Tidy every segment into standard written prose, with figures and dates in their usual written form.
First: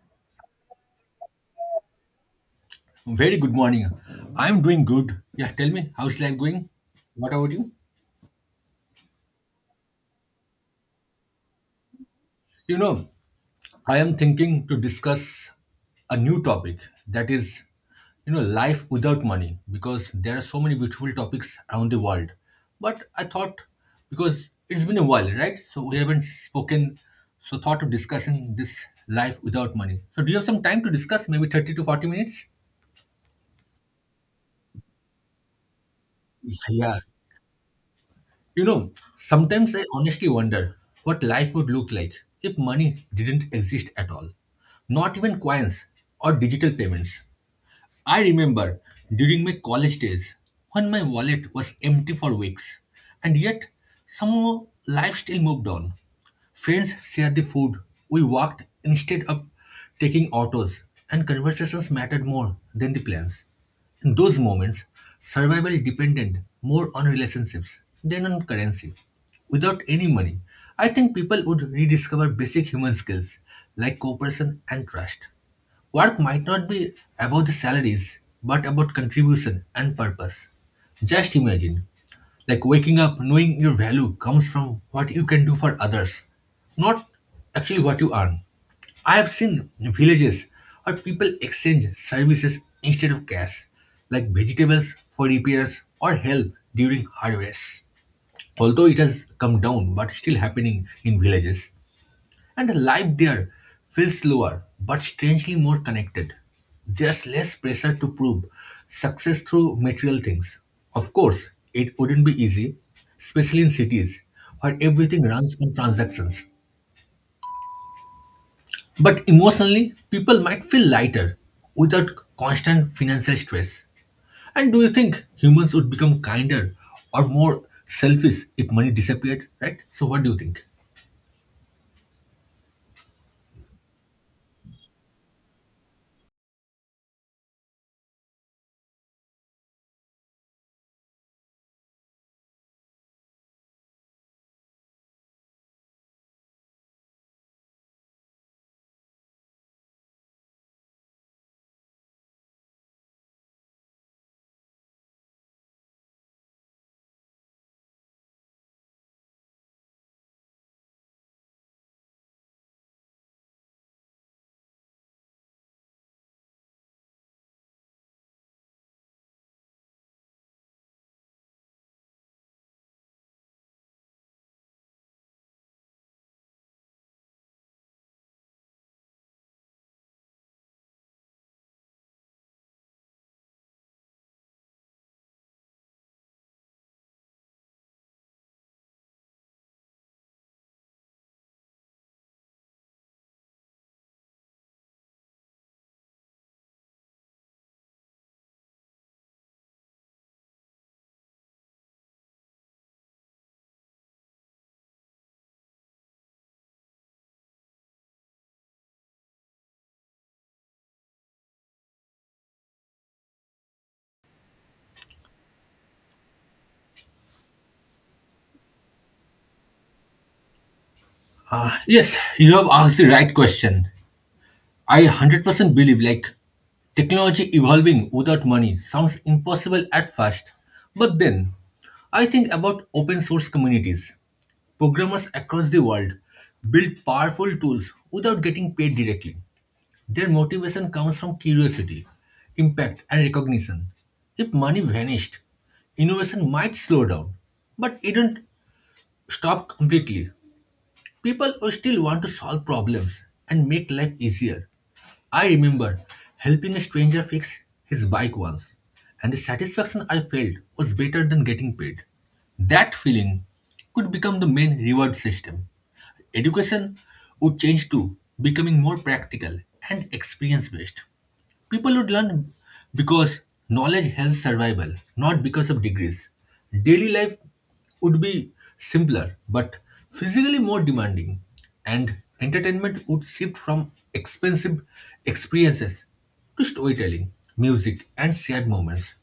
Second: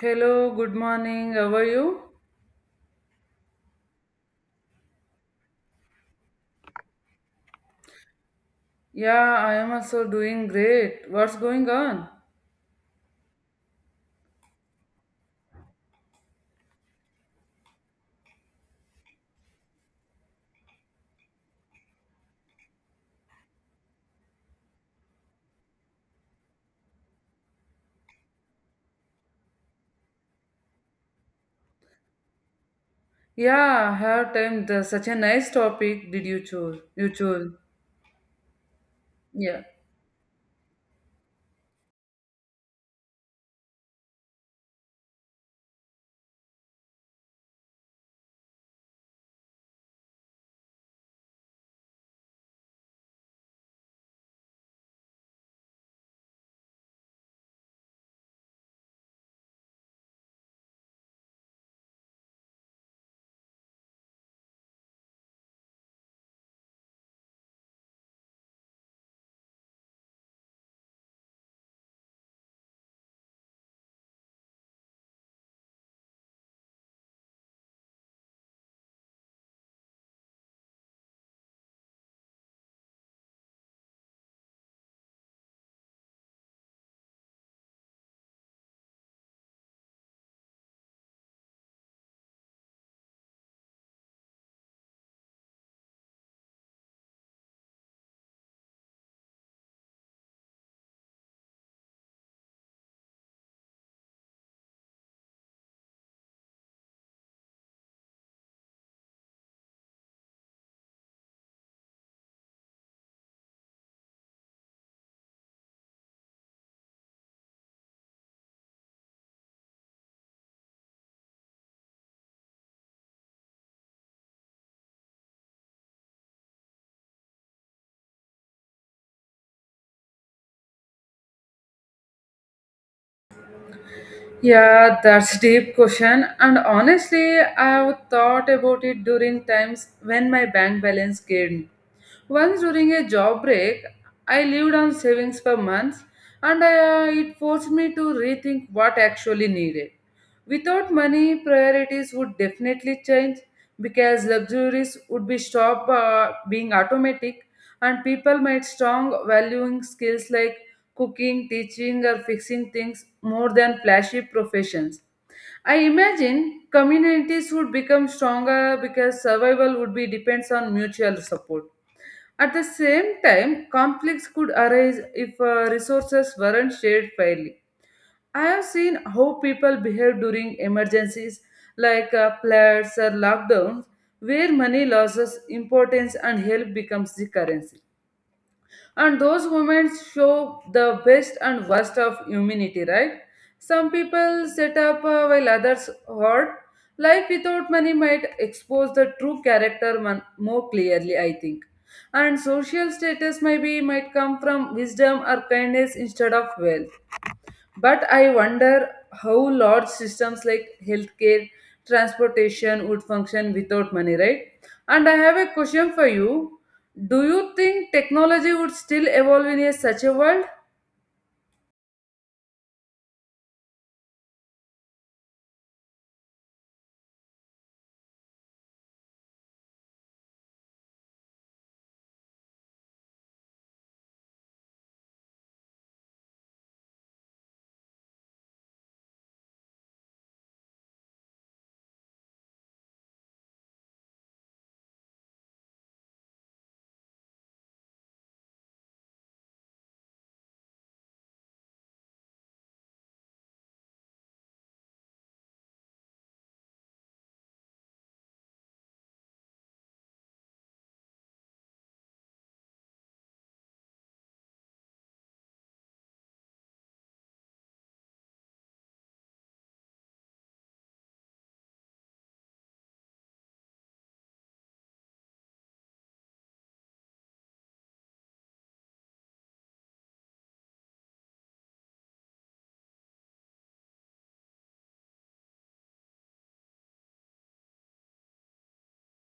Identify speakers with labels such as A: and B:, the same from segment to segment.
A: Hello, good morning. How are you?
B: Very good morning. I'm doing good. Yeah, tell me, how's life going? What about you?
A: Yeah, I am also doing great. What's going on?
B: You know, I am thinking to discuss a new topic that is, life without money because there are so many beautiful topics around the world. But I thought because it's been a while, right? So we haven't spoken. So thought of discussing this life without money. So do you have some time to discuss? Maybe 30 to 40 minutes?
A: Yeah, I have time. Such a nice topic did you choose?
B: Yeah,
A: You choose.
B: You know,
A: Yeah.
B: sometimes I honestly wonder what life would look like if money didn't exist at all. Not even coins or digital payments. I remember during my college days when my wallet was empty for weeks, and yet somehow life still moved on. Friends shared the food, we walked instead of taking autos, and conversations mattered more than the plans. In those moments, survival depended more on relationships than on currency. Without any money, I think people would rediscover basic human skills like cooperation and trust. Work might not be about the salaries, but about contribution and purpose. Just imagine, like waking up knowing your value comes from what you can do for others, not actually what you earn. I have seen villages where people exchange services instead of cash, like vegetables for repairs or help during harvest. Although it has come down, but still happening in villages. And life there feels slower, but strangely more connected. There's less pressure to prove success through material things. Of course, it wouldn't be easy, especially in cities where everything runs on transactions. But emotionally, people might feel lighter without constant financial stress. And do you think humans would become kinder or more selfish if money disappeared, right? So, what do you think?
A: Yeah, that's a deep question. And honestly, I've thought about it during times when my bank balance gained. Once during a job break, I lived on savings for months, and it forced me to rethink what actually needed. Without money, priorities would definitely change because luxuries would be stop being automatic, and people might strong valuing skills like cooking, teaching, or fixing things more than flashy professions. I imagine communities would become stronger because survival would be depends on mutual support. At the same time, conflicts could arise if resources weren't shared fairly. I have seen how people behave during emergencies like floods or lockdowns, where money loses importance and help becomes the currency, and those moments show the best and worst of humanity, right? Some people set up while others hoard. Life without money might expose the true character more clearly, I think. And social status maybe might come from wisdom or kindness instead of wealth, but I wonder how large systems like healthcare, transportation would function without money, right? And I have a question for you. Do you think technology would still evolve in a such a world?
B: Yes, you have asked the right question. I 100% believe like technology evolving without money sounds impossible at first. But then I think about open source communities. Programmers across the world build powerful tools without getting paid directly. Their motivation comes from curiosity, impact, and recognition. If money vanished, innovation might slow down, but it don't stop completely. People will still want to solve problems and make life easier. I remember helping a stranger fix his bike once, and the satisfaction I felt was better than getting paid. That feeling could become the main reward system. Education would change too, becoming more practical and experience based. People would learn because knowledge helps survival, not because of degrees. Daily life would be simpler, but physically more demanding, and entertainment would shift from expensive experiences to storytelling, music, and shared moments.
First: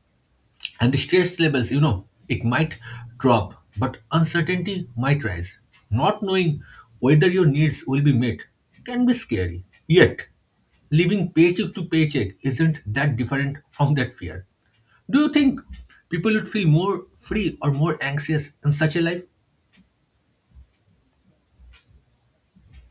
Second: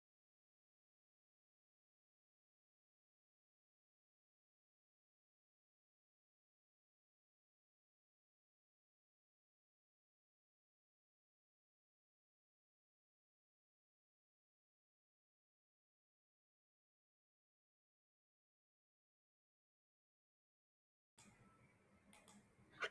B: And the stress levels, it might drop, but uncertainty might rise. Not knowing whether your needs will be met can be scary. Yet, living paycheck to paycheck isn't that different from that fear. Do you think people would feel more free or more anxious in such a life?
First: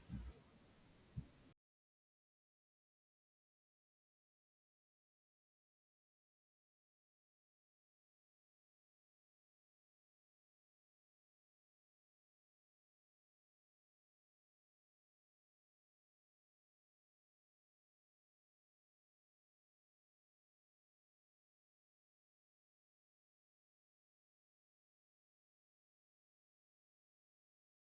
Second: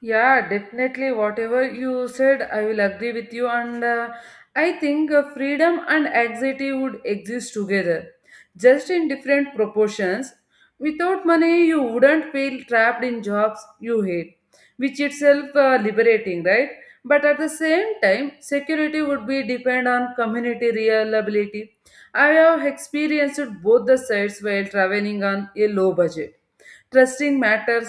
A: Yeah, definitely. Whatever you said, I will agree with you. And I think freedom and anxiety would exist together, just in different proportions. Without money, you wouldn't feel trapped in jobs you hate, which itself liberating, right? But at the same time, security would be depend on community reliability. I have experienced both the sides while traveling on a low budget. Trusting matters,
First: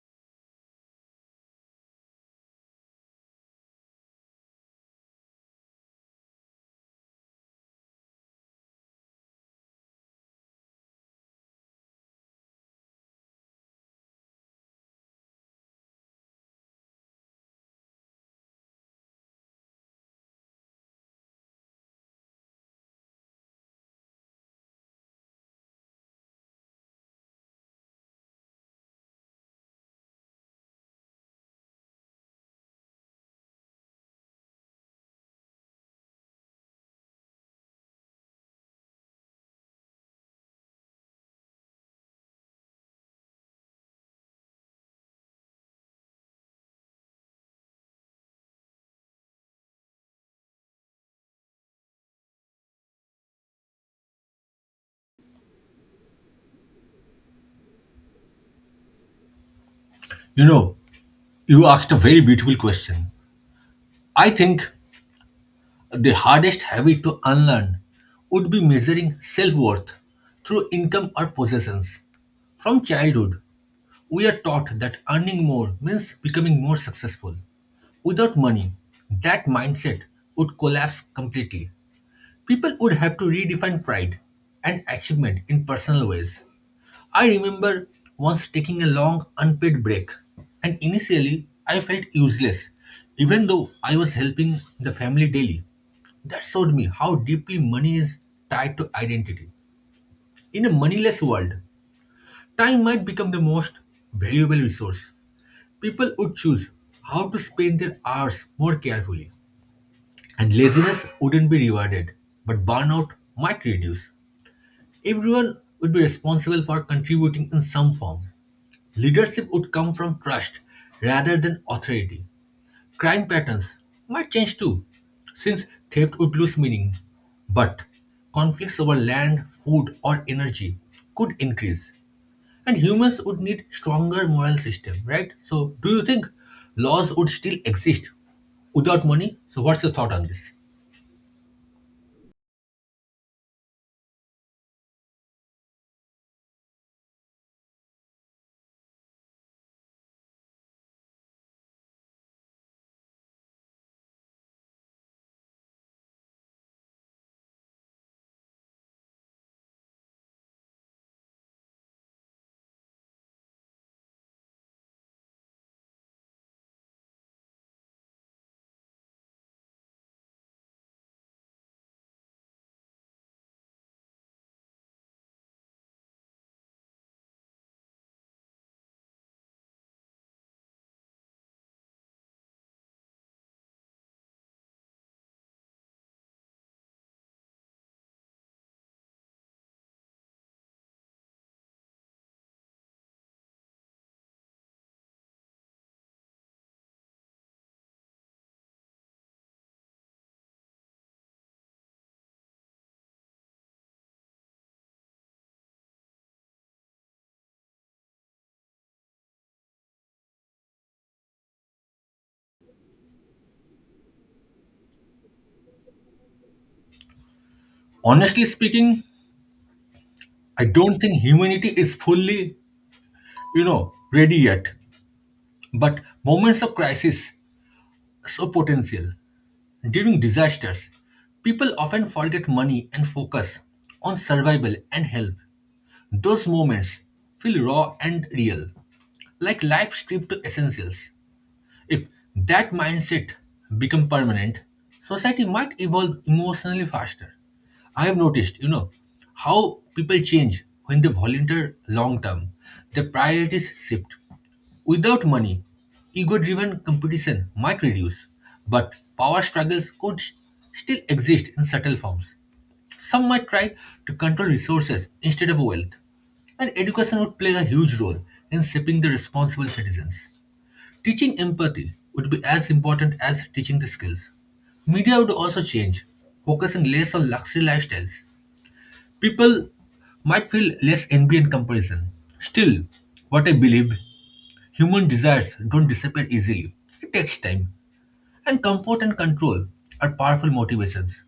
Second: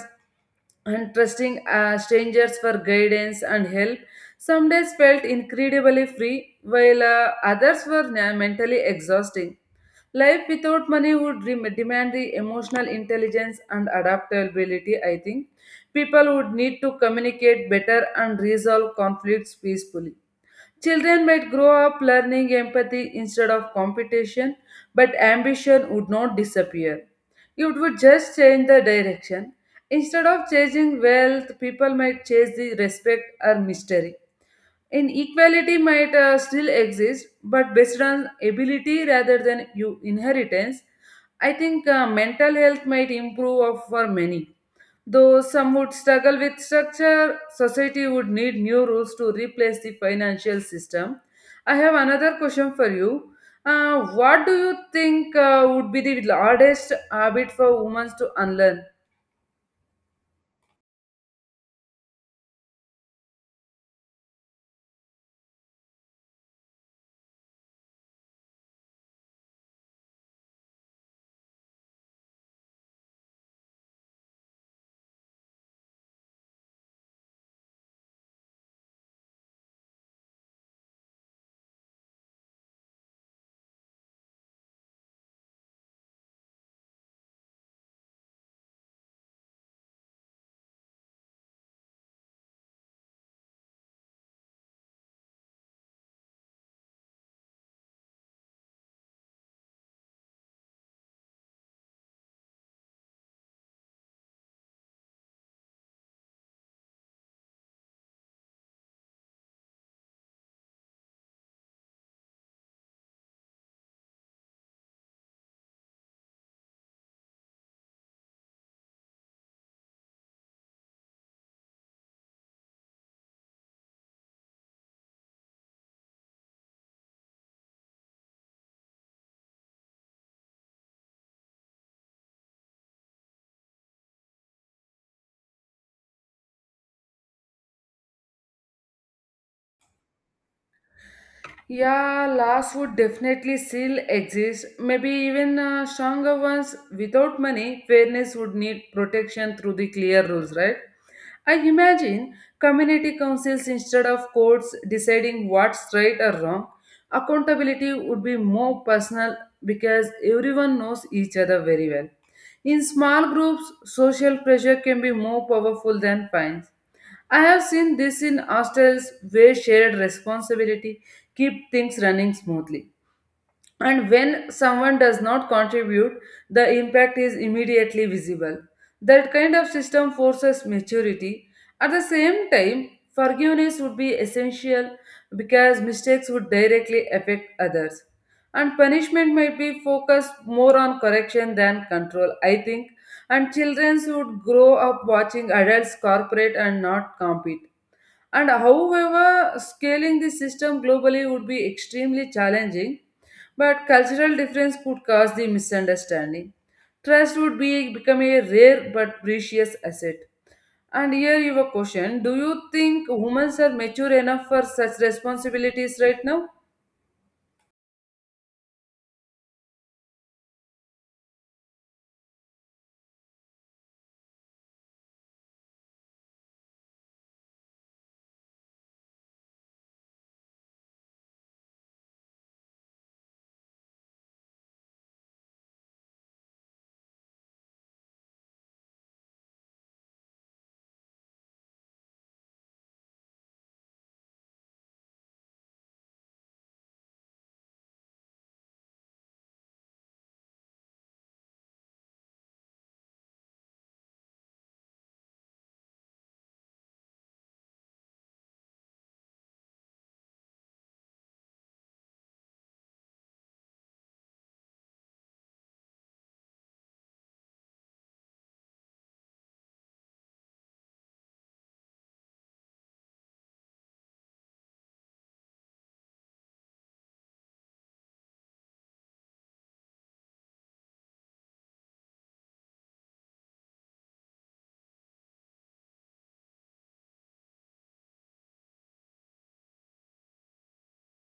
A: and trusting strangers for guidance and help. Some days felt incredibly free, while others were mentally exhausting. Life without money would demand the emotional intelligence and adaptability, I think. People would need to communicate better and resolve conflicts peacefully. Children might grow up learning empathy instead of competition, but ambition would not disappear. It would just change the direction. Instead of chasing wealth, people might chase the respect or mystery. Inequality might still exist, but based on ability rather than you inheritance. I think mental health might improve for many. Though some would struggle with structure, society would need new rules to replace the financial system. I have another question for you. What do you think would be the hardest habit for women to unlearn?
B: You know, you asked a very beautiful question. I think the hardest habit to unlearn would be measuring self worth through income or possessions. From childhood, we are taught that earning more means becoming more successful. Without money, that mindset would collapse completely. People would have to redefine pride and achievement in personal ways. I remember once taking a long unpaid break, and initially I felt useless, even though I was helping the family daily. That showed me how deeply money is tied to identity. In a moneyless world, time might become the most valuable resource. People would choose how to spend their hours more carefully, and laziness wouldn't be rewarded, but burnout might reduce. Everyone would be responsible for contributing in some form. Leadership would come from trust rather than authority. Crime patterns might change too, since theft would lose meaning. But conflicts over land, food, or energy could increase. And humans would need stronger moral system, right? So do you think laws would still exist without money? So what's your thought on this?
A: Yeah, laws would definitely still exist. Maybe even stronger ones. Without money, fairness would need protection through the clear rules, right? I imagine community councils instead of courts deciding what's right or wrong. Accountability would be more personal because everyone knows each other very well. In small groups, social pressure can be more powerful than fines. I have seen this in hostels where shared responsibility keep things running smoothly. And when someone does not contribute, the impact is immediately visible. That kind of system forces maturity. At the same time, forgiveness would be essential because mistakes would directly affect others. And punishment might be focused more on correction than control, I think. And children would grow up watching adults cooperate and not compete, and however, scaling this system globally would be extremely challenging, but cultural difference could cause the misunderstanding. Trust would be become a rare but precious asset. And here you have a question. Do you think women are mature enough for such responsibilities right now?
B: Honestly speaking, I don't think humanity is fully, ready yet. But moments of crisis are so potential. During disasters, people often forget money and focus on survival and health. Those moments feel raw and real, like life stripped to essentials. If that mindset become permanent, society might evolve emotionally faster. I have noticed, how people change when they volunteer long term. Their priorities shift. Without money, ego driven competition might reduce, but power struggles could still exist in subtle forms. Some might try to control resources instead of wealth, and education would play a huge role in shaping the responsible citizens. Teaching empathy would be as important as teaching the skills. Media would also change, focusing less on luxury lifestyles. People might feel less envy and comparison. Still, what I believe, human desires don't disappear easily. It takes time, and comfort and control are powerful motivations.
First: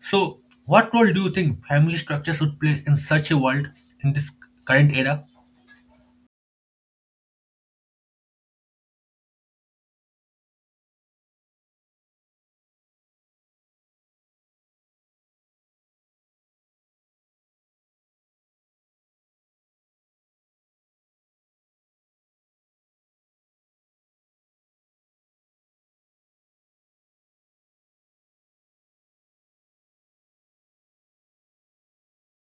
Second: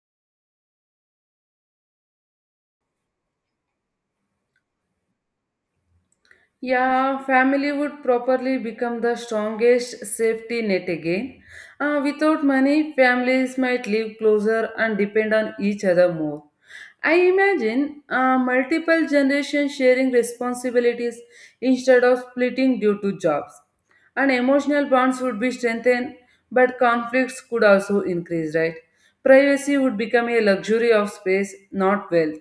B: So, what role do you think family structures would play in such a world in this current era?
A: Yeah, family would properly become the strongest safety net again. Without money, families might live closer and depend on each other more. I imagine multiple generations sharing responsibilities instead of splitting due to jobs. And emotional bonds would be strengthened, but conflicts could also increase, right? Privacy would become a luxury of space, not wealth.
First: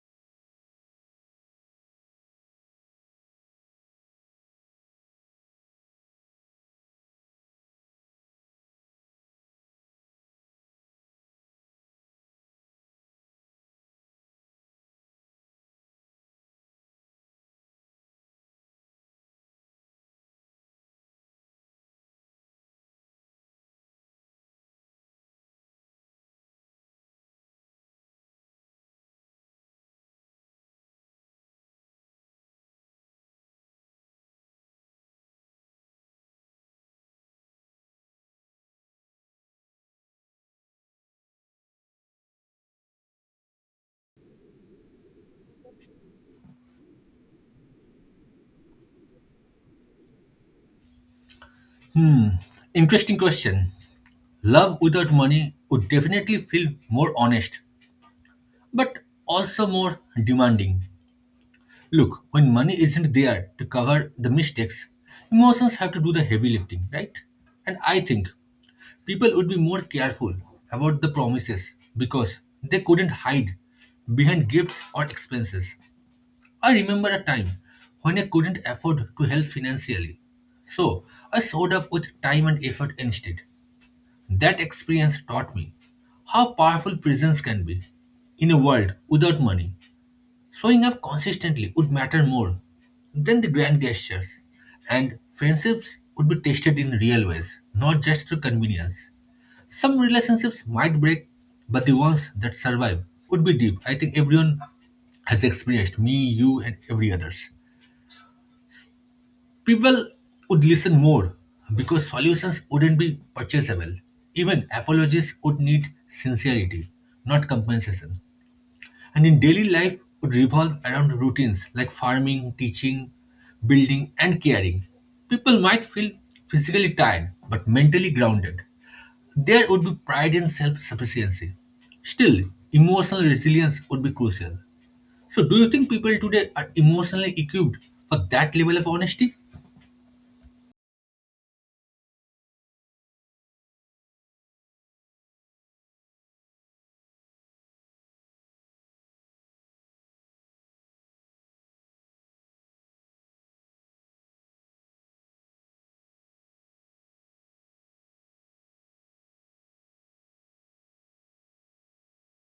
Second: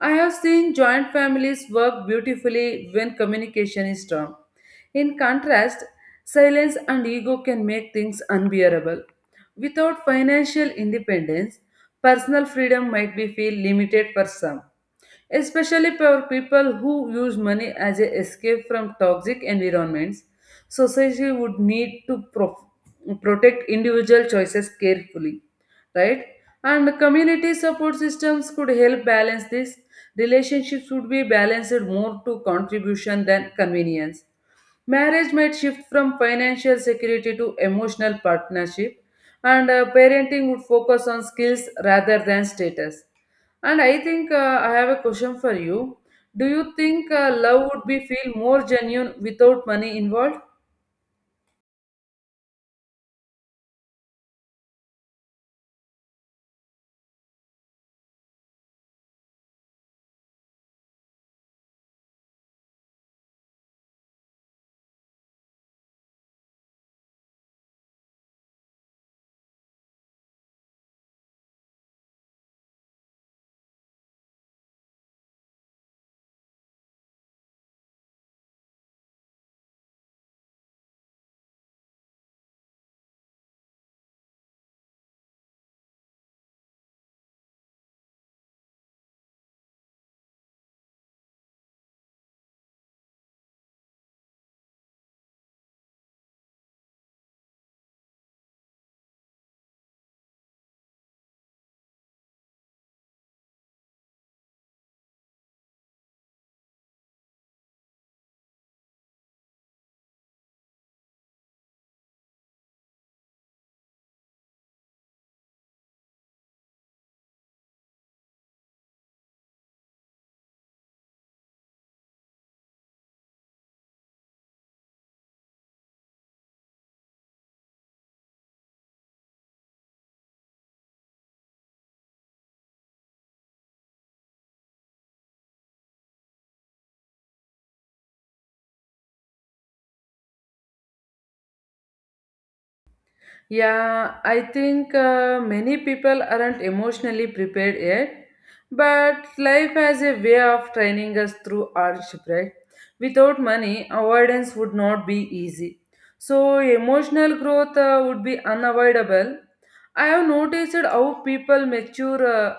A: I have seen joint families work beautifully when communication is strong. In contrast, silence and ego can make things unbearable. Without financial independence, personal freedom might be feel limited for some, especially for people who use money as an escape from toxic environments. Society would need to protect individual choices carefully, right? And community support systems could help balance this. Relationships would be balanced more to contribution than convenience. Marriage might shift from financial security to emotional partnership, and parenting would focus on skills rather than status. And I think I have a question for you. Do you think love would be feel more genuine without money involved?
B: Hmm, interesting question. Love without money would definitely feel more honest but also more demanding. Look, when money isn't there to cover the mistakes, emotions have to do the heavy lifting, right? And I think people would be more careful about the promises because they couldn't hide behind gifts or expenses. I remember a time when I couldn't afford to help financially. So I showed up with time and effort instead. That experience taught me how powerful presence can be in a world without money. Showing up consistently would matter more than the grand gestures, and friendships would be tested in real ways, not just through convenience. Some relationships might break, but the ones that survive would be deep. I think everyone has experienced, me, you, and every others. People would listen more because solutions wouldn't be purchasable. Even apologies would need sincerity, not compensation. And in daily life would revolve around routines like farming, teaching, building, and caring. People might feel physically tired but mentally grounded. There would be pride and self sufficiency. Still, emotional resilience would be crucial. So, do you think people today are emotionally equipped for that level of honesty?
A: Yeah, I think many people aren't emotionally prepared yet, but life has a way of training us through hardship, right? Without money, avoidance would not be easy. So, emotional growth would be unavoidable. I have noticed how people mature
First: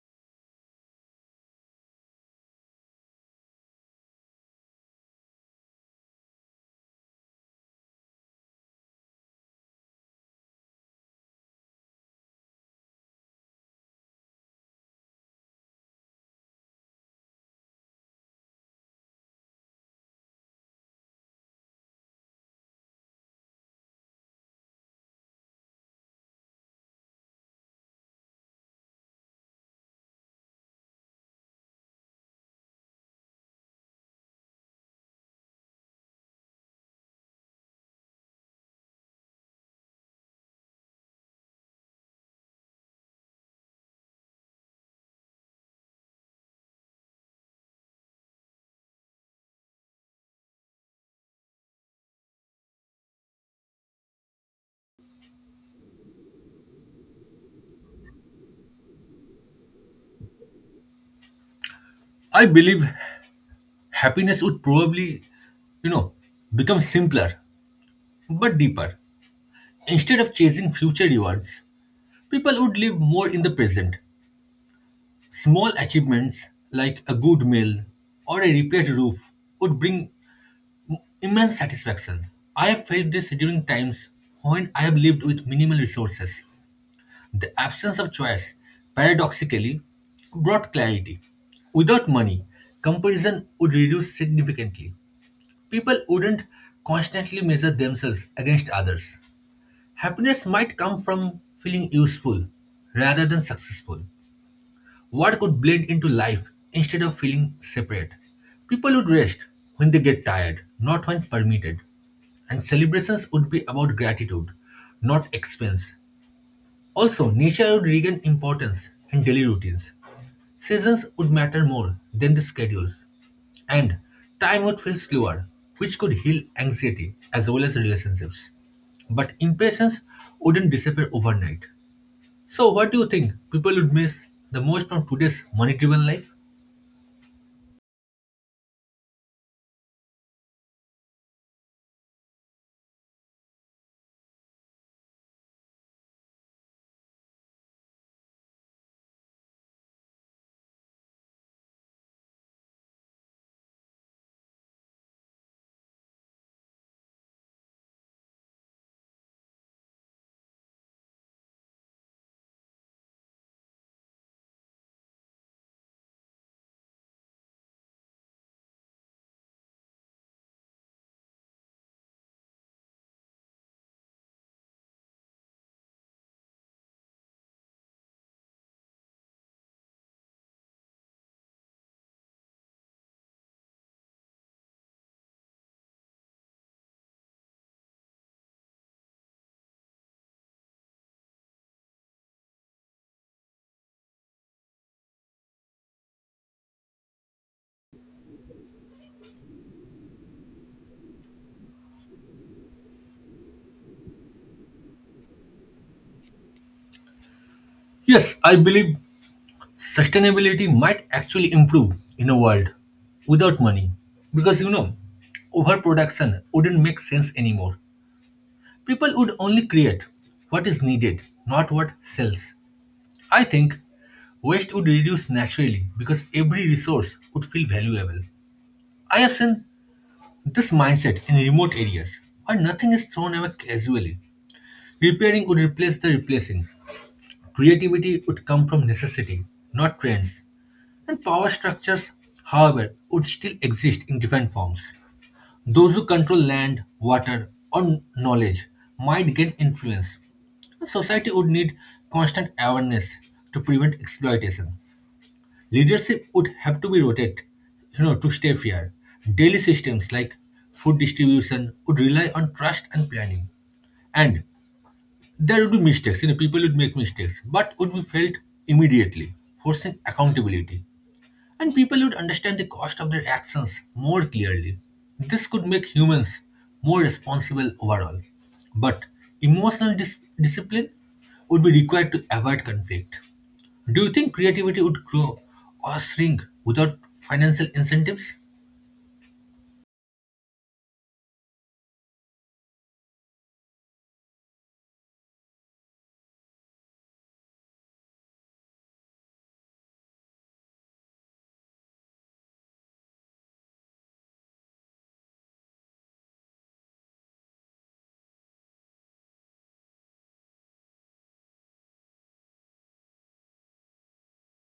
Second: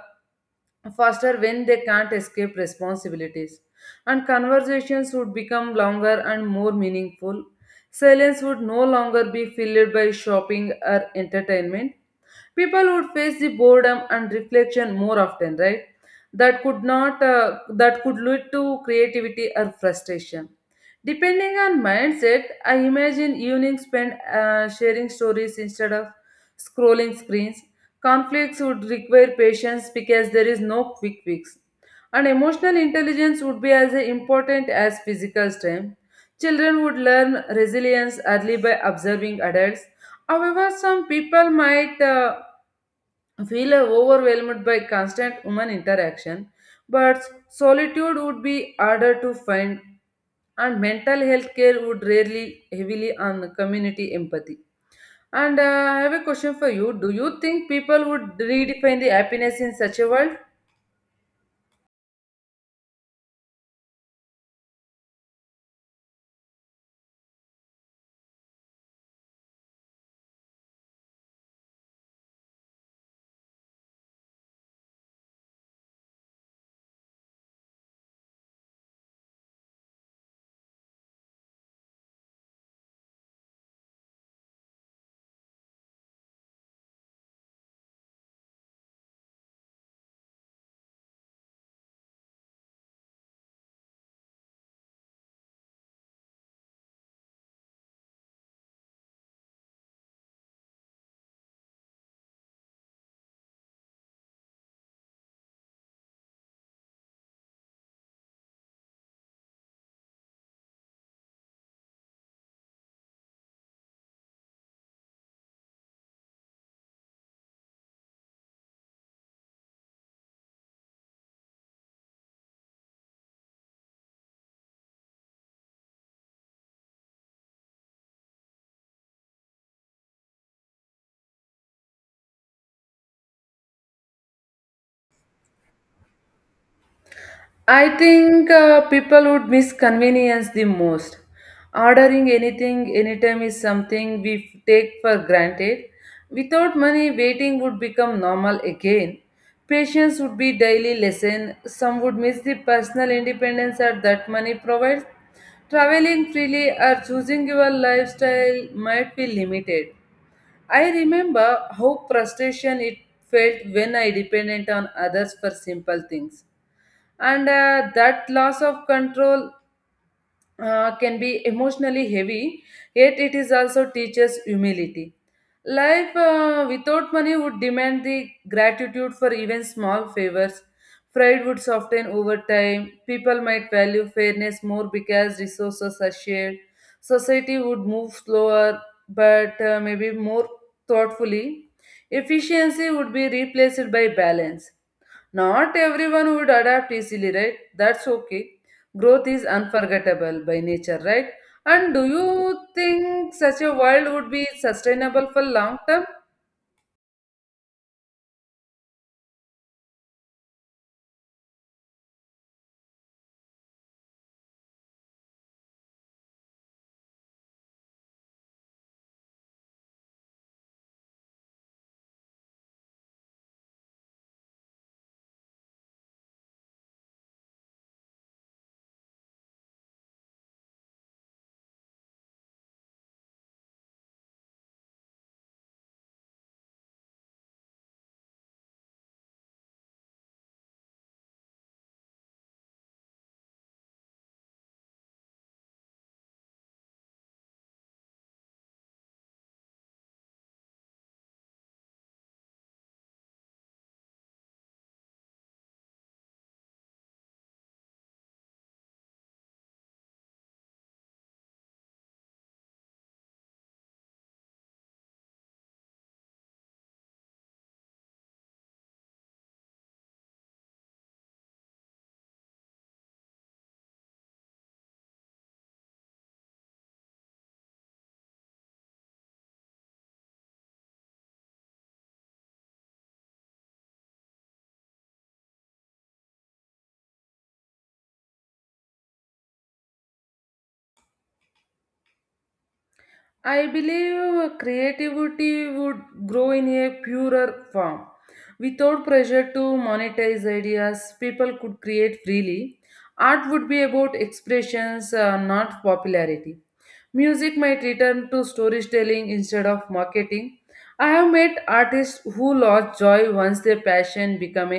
A: faster when they can't escape responsibilities, and conversations would become longer and more meaningful. Silence would no longer be filled by shopping or entertainment. People would face the boredom and reflection more often, right? That could not that could lead to creativity or frustration, depending on mindset. I imagine evenings spent sharing stories instead of scrolling screens. Conflicts would require patience because there is no quick fix, and emotional intelligence would be as important as physical strength. Children would learn resilience early by observing adults. However, some people might feel overwhelmed by constant human interaction, but solitude would be harder to find, and mental health care would rarely heavily on community empathy. And I have a question for you. Do you think people would redefine the happiness in such a world?
B: I believe happiness would probably, you know, become simpler but deeper. Instead of chasing future rewards, people would live more in the present. Small achievements like a good meal or a repaired roof would bring immense satisfaction. I have felt this during times when I have lived with minimal resources. The absence of choice, paradoxically, brought clarity. Without money, comparison would reduce significantly. People wouldn't constantly measure themselves against others. Happiness might come from feeling useful rather than successful. What could blend into life instead of feeling separate? People would rest when they get tired, not when permitted. And celebrations would be about gratitude, not expense. Also, nature would regain importance in daily routines. Seasons would matter more than the schedules. And time would feel slower, which could heal anxiety as well as relationships. But impatience wouldn't disappear overnight. So, what do you think people would miss the most from today's money driven life?
A: I think people would miss convenience the most. Ordering anything anytime is something we take for granted. Without money, waiting would become normal again. Patience would be daily lesson. Some would miss the personal independence that money provides. Traveling freely or choosing your lifestyle might be limited. I remember how frustration it felt when I depended on others for simple things, and that loss of control can be emotionally heavy, yet it is also teaches humility. Life without money would demand the gratitude for even small favors. Pride would soften over time. People might value fairness more because resources are shared. Society would move slower, but maybe more thoughtfully. Efficiency would be replaced by balance. Not everyone would adapt easily, right? That's okay. Growth is unforgettable by nature, right? And do you think such a world would be sustainable for long term?
B: Yes, I believe sustainability might actually improve in a world without money. Because overproduction wouldn't make sense anymore. People would only create what is needed, not what sells. I think waste would reduce naturally because every resource would feel valuable. I have seen this mindset in remote areas where nothing is thrown away casually. Repairing would replace the replacing. Creativity would come from necessity, not trends. And power structures, however, would still exist in different forms. Those who control land, water, or knowledge might gain influence. A society would need constant awareness to prevent exploitation. Leadership would have to be rotated, to stay fair. Daily systems like food distribution would rely on trust and planning. And there would be mistakes, people would make mistakes, but would be felt immediately, forcing accountability. And people would understand the cost of their actions more clearly. This could make humans more responsible overall. But emotional discipline would be required to avoid conflict. Do you think creativity would grow or shrink without financial incentives?
A: I believe creativity would grow in a purer form. Without pressure to monetize ideas, people could create freely. Art would be about expressions, not popularity. Music might return to storytelling instead of marketing. I have met artists who lost joy once their passion became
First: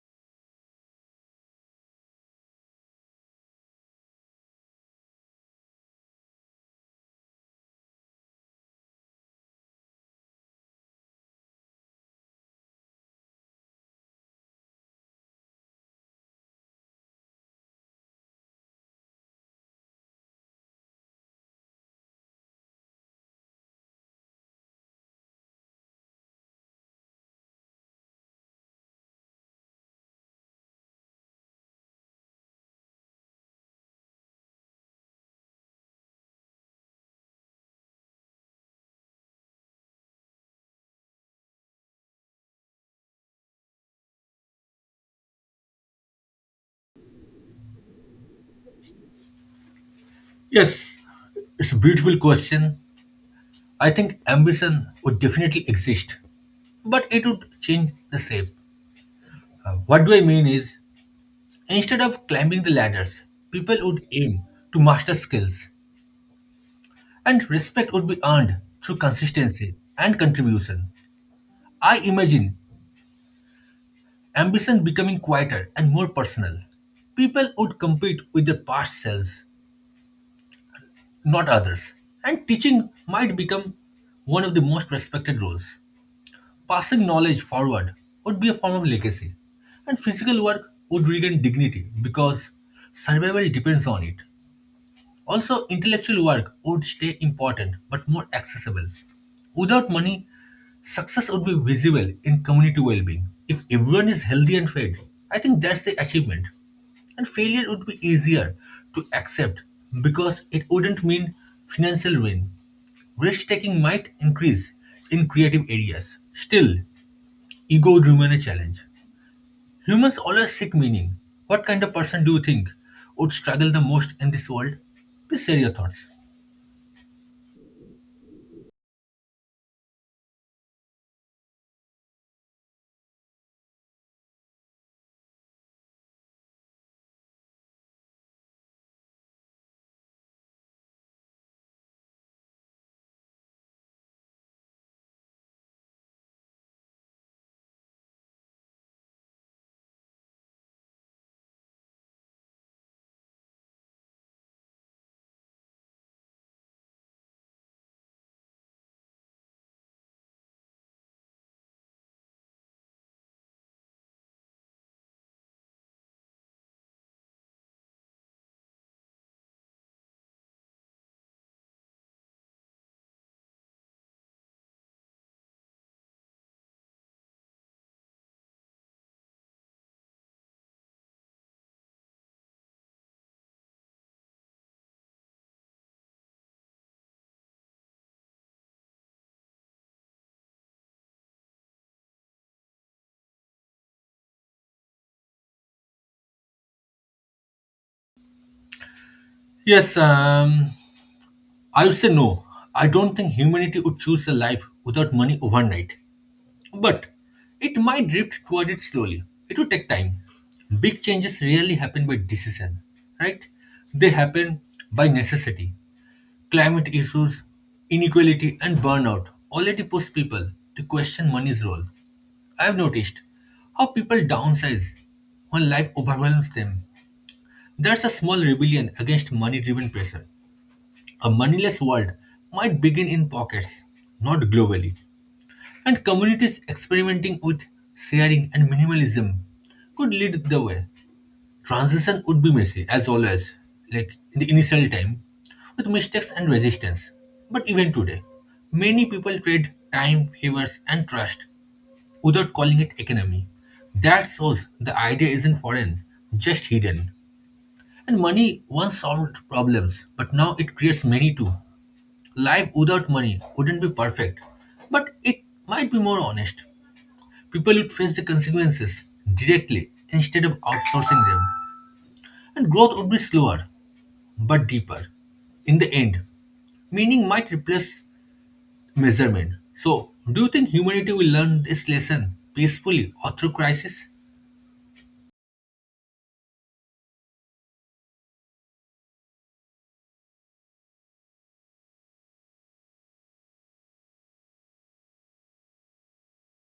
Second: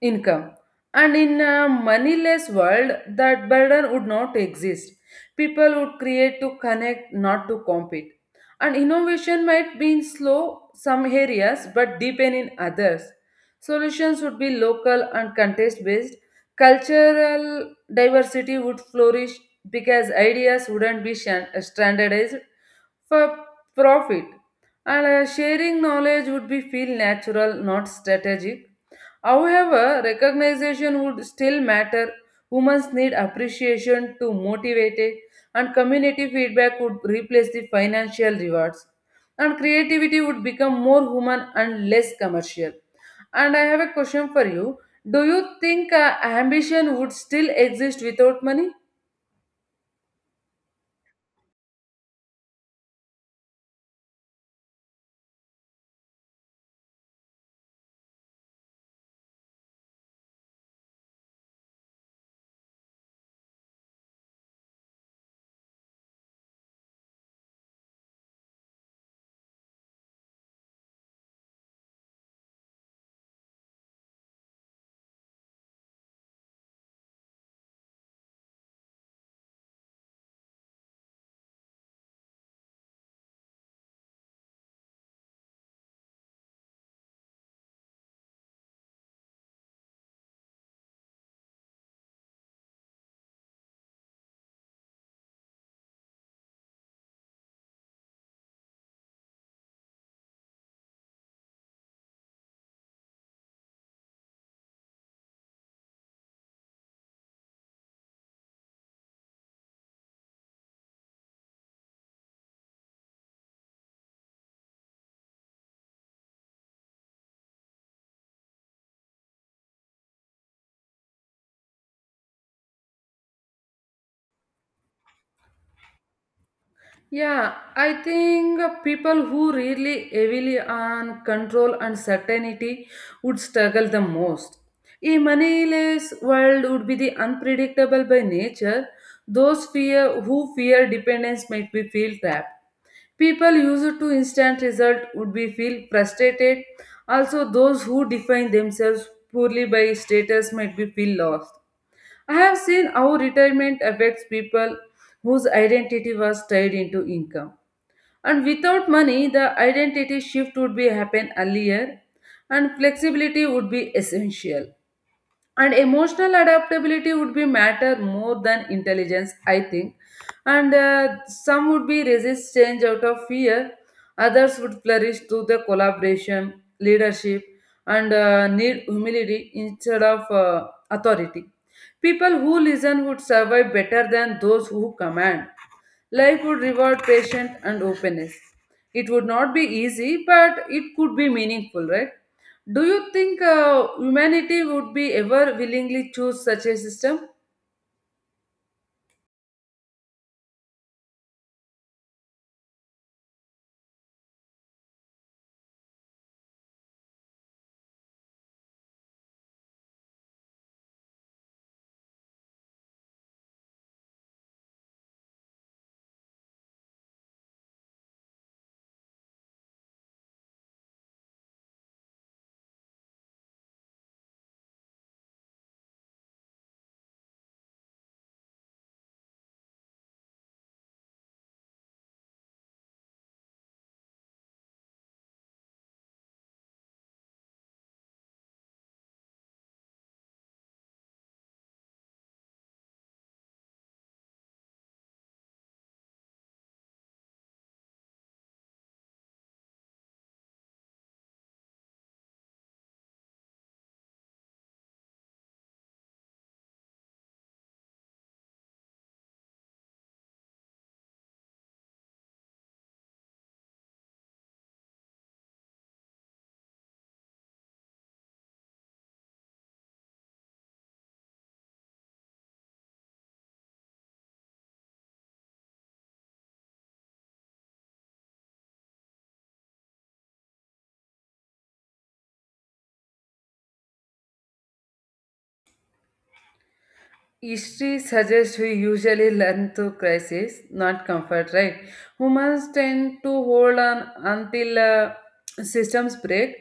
A: income. And in a moneyless world, that burden would not exist. People would create to connect, not to compete. And innovation might be in slow some areas but deepen in others. Solutions would be local and contest based. Cultural diversity would flourish because ideas wouldn't be standardized for profit. And sharing knowledge would be feel natural, not strategic. However, recognition would still matter. Humans need appreciation to motivate it, and community feedback would replace the financial rewards. And creativity would become more human and less commercial. And I have a question for you. Do you think ambition would still exist without money?
B: Yes, it's a beautiful question. I think ambition would definitely exist, but it would change the shape. What do I mean is, instead of climbing the ladders, people would aim to master skills, and respect would be earned through consistency and contribution. I imagine ambition becoming quieter and more personal. People would compete with their past selves, not others, and teaching might become one of the most respected roles. Passing knowledge forward would be a form of legacy, and physical work would regain dignity because survival depends on it. Also, intellectual work would stay important but more accessible. Without money, success would be visible in community well being. If everyone is healthy and fed, I think that's the achievement. And failure would be easier to accept because it wouldn't mean financial ruin. Risk taking might increase in creative areas. Still, ego remain a challenge. Humans always seek meaning. What kind of person do you think would struggle the most in this world? Please share your thoughts.
A: Yeah, I think people who really heavily on control and certainty would struggle the most. A moneyless world would be the unpredictable by nature. Those fear who fear dependence might be feel trapped. People used to instant result would be feel frustrated. Also, those who define themselves poorly by status might be feel lost. I have seen how retirement affects people whose identity was tied into income, and without money the identity shift would be happen earlier, and flexibility would be essential, and emotional adaptability would be matter more than intelligence, I think. And some would be resist change out of fear, others would flourish through the collaboration. Leadership and need humility instead of authority. People who listen would survive better than those who command. Life would reward patience and openness. It would not be easy, but it could be meaningful, right? Do you think humanity would be ever willingly choose such a system?
B: Yes, I would say no. I don't think humanity would choose a life without money overnight. But it might drift toward it slowly. It would take time. Big changes rarely happen by decision, right? They happen by necessity. Climate issues, inequality, and burnout already push people to question money's role. I've noticed how people downsize when life overwhelms them. There's a small rebellion against money driven pressure. A moneyless world might begin in pockets, not globally. And communities experimenting with sharing and minimalism could lead the way. Transition would be messy, as always, like in the initial time, with mistakes and resistance. But even today, many people trade time, favors, and trust without calling it economy. That shows the idea isn't foreign, just hidden. And money once solved problems, but now it creates many too. Life without money wouldn't be perfect, but it might be more honest. People would face the consequences directly instead of outsourcing them, and growth would be slower but deeper in the end. Meaning might replace measurement. So, do you think humanity will learn this lesson peacefully or through crisis?
A: History suggests we usually learn through crisis, not comfort, right? Humans tend to hold on until systems break.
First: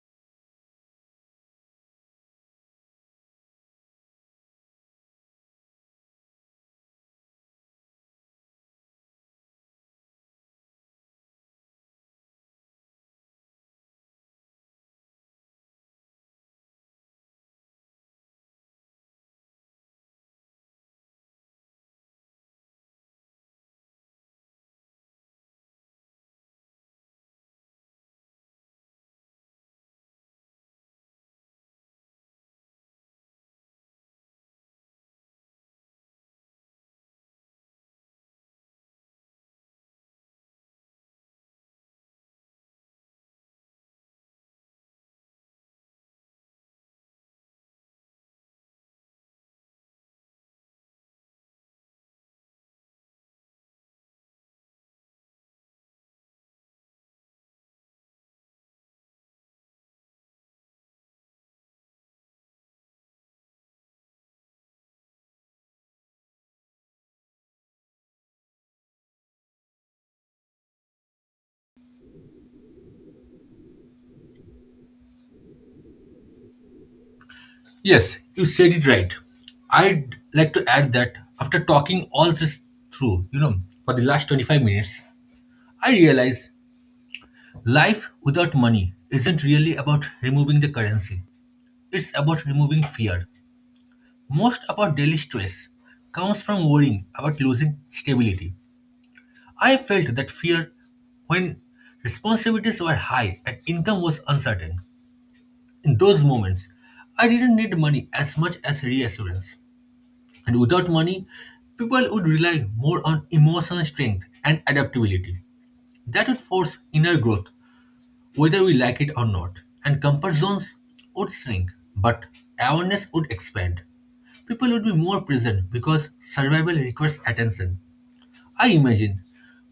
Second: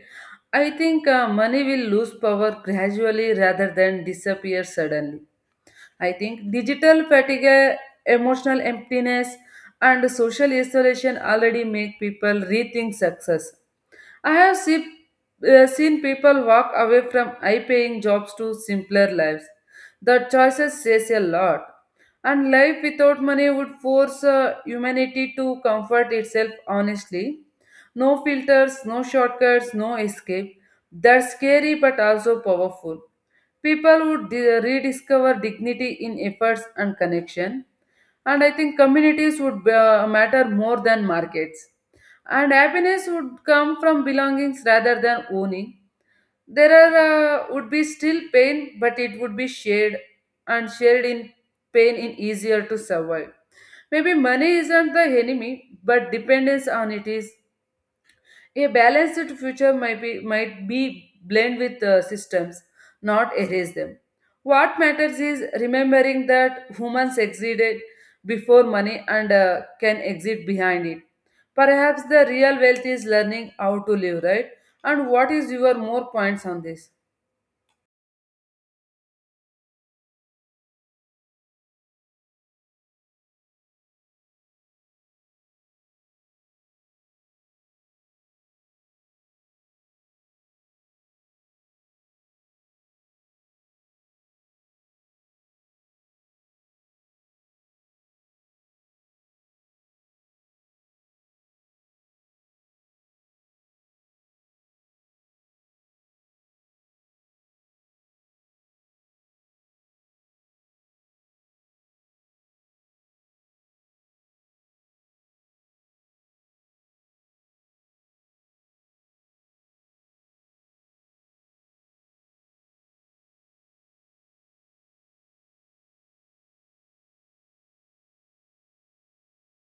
A: I think money will lose power gradually rather than disappear suddenly. I think digital fatigue, emotional emptiness, and social isolation already make people rethink success. I have seen people walk away from high paying jobs to simpler lives. The choices says a lot. And life without money would force humanity to comfort itself honestly. No filters, no shortcuts, no escape. That's scary but also powerful. People would rediscover dignity in efforts and connection. And I think communities would matter more than markets. And happiness would come from belongings rather than owning. There are, would be still pain, but it would be shared, and shared in pain in easier to survive. Maybe money isn't the enemy, but dependence on it is. A balanced future might be blend with systems, not erase them. What matters is remembering that humans existed before money, and can exist behind it. Perhaps the real wealth is learning how to live right. And what is your more points on this?
B: Yes, you said it right. I'd like to add that after talking all this through, for the last 25 minutes, I realize life without money isn't really about removing the currency, it's about removing fear. Most of our daily stress comes from worrying about losing stability. I felt that fear when responsibilities were high and income was uncertain. In those moments, I didn't need money as much as reassurance. And without money, people would rely more on emotional strength and adaptability. That would force inner growth, whether we like it or not. And comfort zones would shrink, but awareness would expand. People would be more present because survival requires attention. I imagine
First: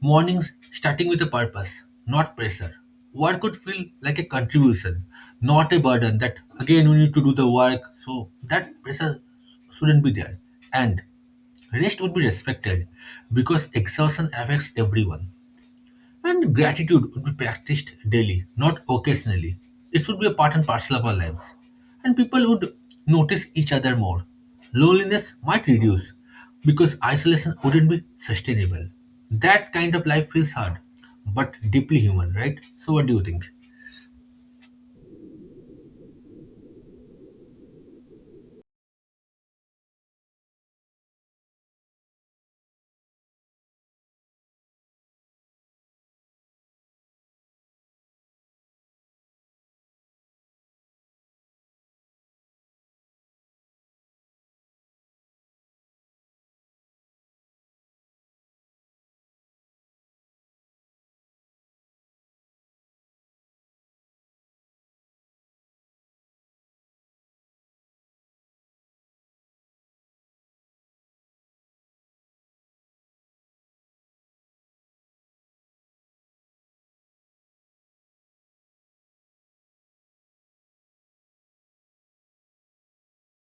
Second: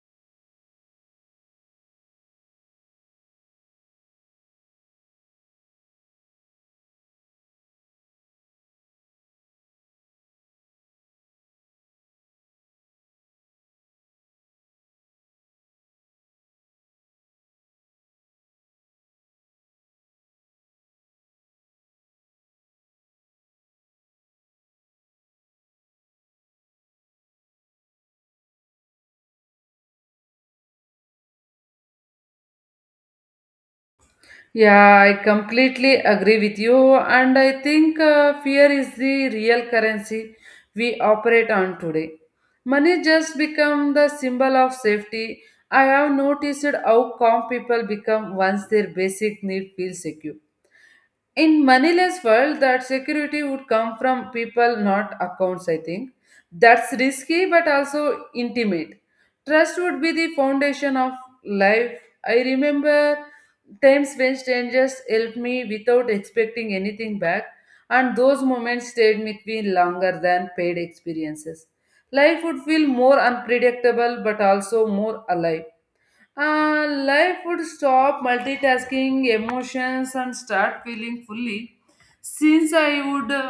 B: mornings starting with a purpose, not pressure. Work would feel like a contribution, not a burden that again we need to do the work, so that pressure shouldn't be there. And rest would be respected because exhaustion affects everyone and gratitude would be practiced daily, not occasionally. It should be a part and parcel of our lives. And people would notice each other more. Loneliness might reduce because isolation wouldn't be sustainable. That kind of life feels hard, but deeply human, right? So, what do you think?
A: Yeah, I completely agree with you, and I think fear is the real currency we operate on today. Money just become the symbol of safety. I have noticed how calm people become once their basic need feels secure. In manila's world, that security would come from people, not accounts, I think. That's risky but also intimate. Trust would be the foundation of life. I remember times when strangers helped me without expecting anything back, and those moments stayed with me longer than paid experiences. Life would feel more unpredictable but also more alive. Uh, life would stop multitasking emotions and start feeling fully, since I would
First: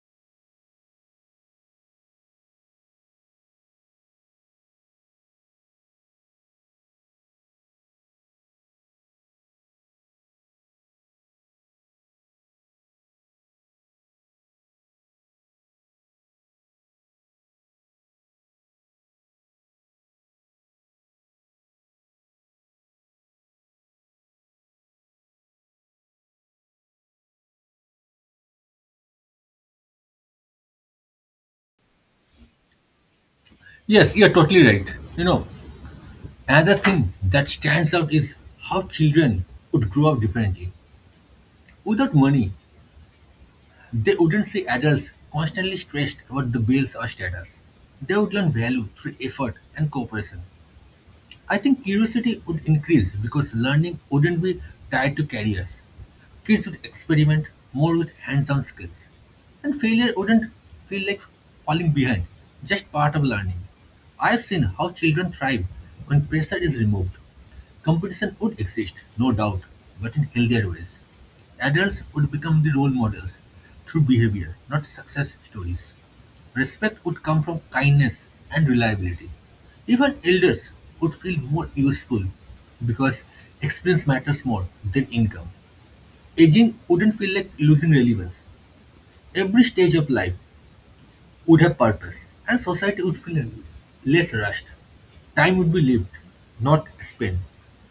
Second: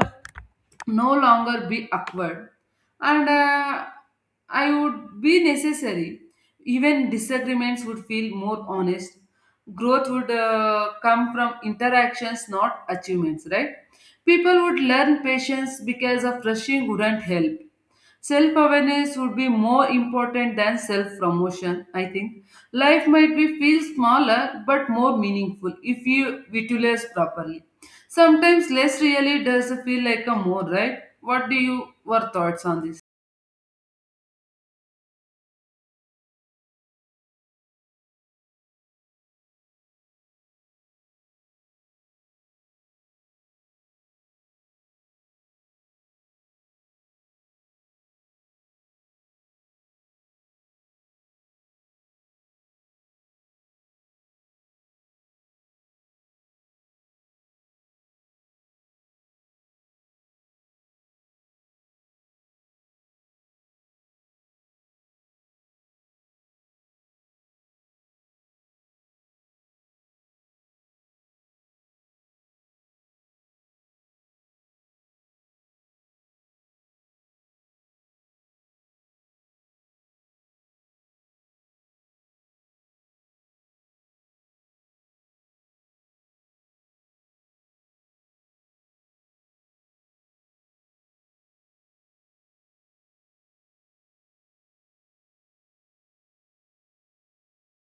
A: no longer be awkward and I would be necessary. Even disagreements would feel more honest. Growth would come from interactions, not achievements, right? People would learn patience because of rushing wouldn't help. Self awareness would be more important than self promotion, I think. Life might be feel smaller but more meaningful if you utilize properly. Sometimes less really does feel like a more, right? What do you, your thoughts on this?
B: Yes, you're totally right. You know, another thing that stands out is how children would grow up differently. Without money, they wouldn't see adults constantly stressed about the bills or status. They would learn value through effort and cooperation. I think curiosity would increase because learning wouldn't be tied to careers. Kids would experiment more with hands on skills. And failure wouldn't feel like falling behind, just part of learning. I've seen how children thrive when pressure is removed. Competition would exist, no doubt, but in healthier ways. Adults would become the role models through behavior, not success stories. Respect would come from kindness and reliability. Even elders would feel more useful because experience matters more than income. Aging wouldn't feel like losing relevance. Every stage of life would have purpose, and society would feel less rushed. Time would be lived, not spent.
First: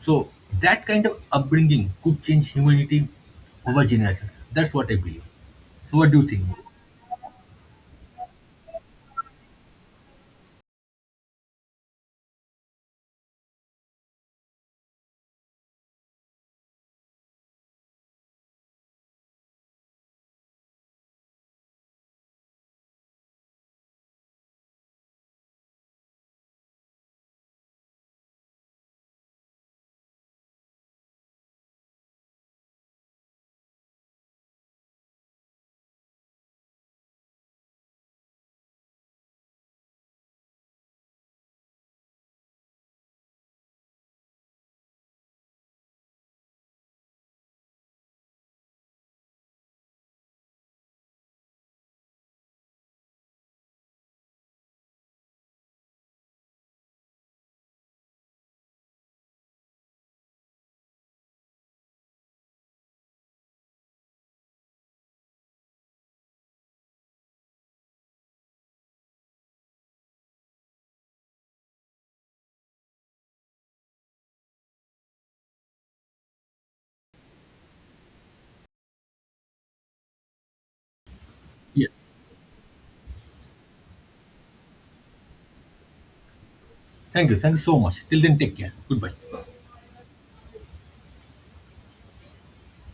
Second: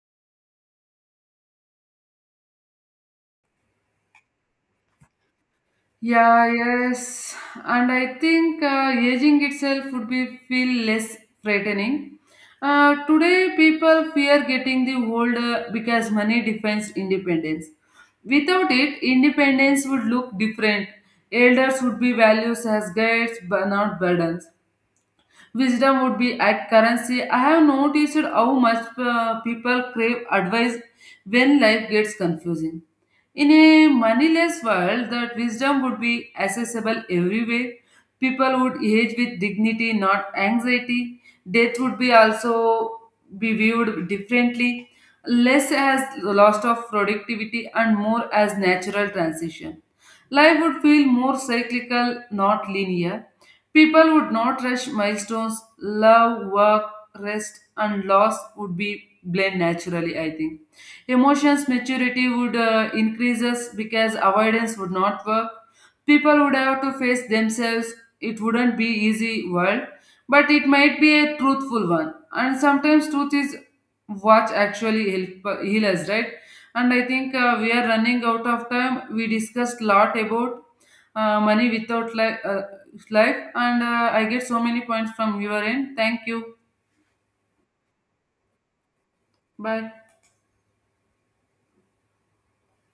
B: So that kind of upbringing could change humanity over generations. That's what I believe. So what do you think?
A: Yeah, yes. And I think aging itself would be feel less frightening. Today, people fear getting the older because money defines independence. Without it, independence would look different. Elders would be values as guides, but not burdens. Wisdom would be at currency. I have noticed how much people crave advice when life gets confusing. In a moneyless world, that wisdom would be accessible everywhere. People would age with dignity, not anxiety. Death would be also be viewed differently, less as loss of productivity and more as natural transition. Life would feel more cyclical, not linear. People would not rush milestones. Love, work, rest, and loss would be blend naturally, I think. Emotions maturity would increases because avoidance would not work. People would have to face themselves. It wouldn't be easy world, but it might be a truthful one. And sometimes truth is what actually help heal us, right? And I think we are running out of time. We discussed lot about money
B: Yeah.
A: without life, life, and I get so many points from your end. Thank you.
B: Thank you. Thank you so much. Till then, take care. Goodbye.
A: Bye.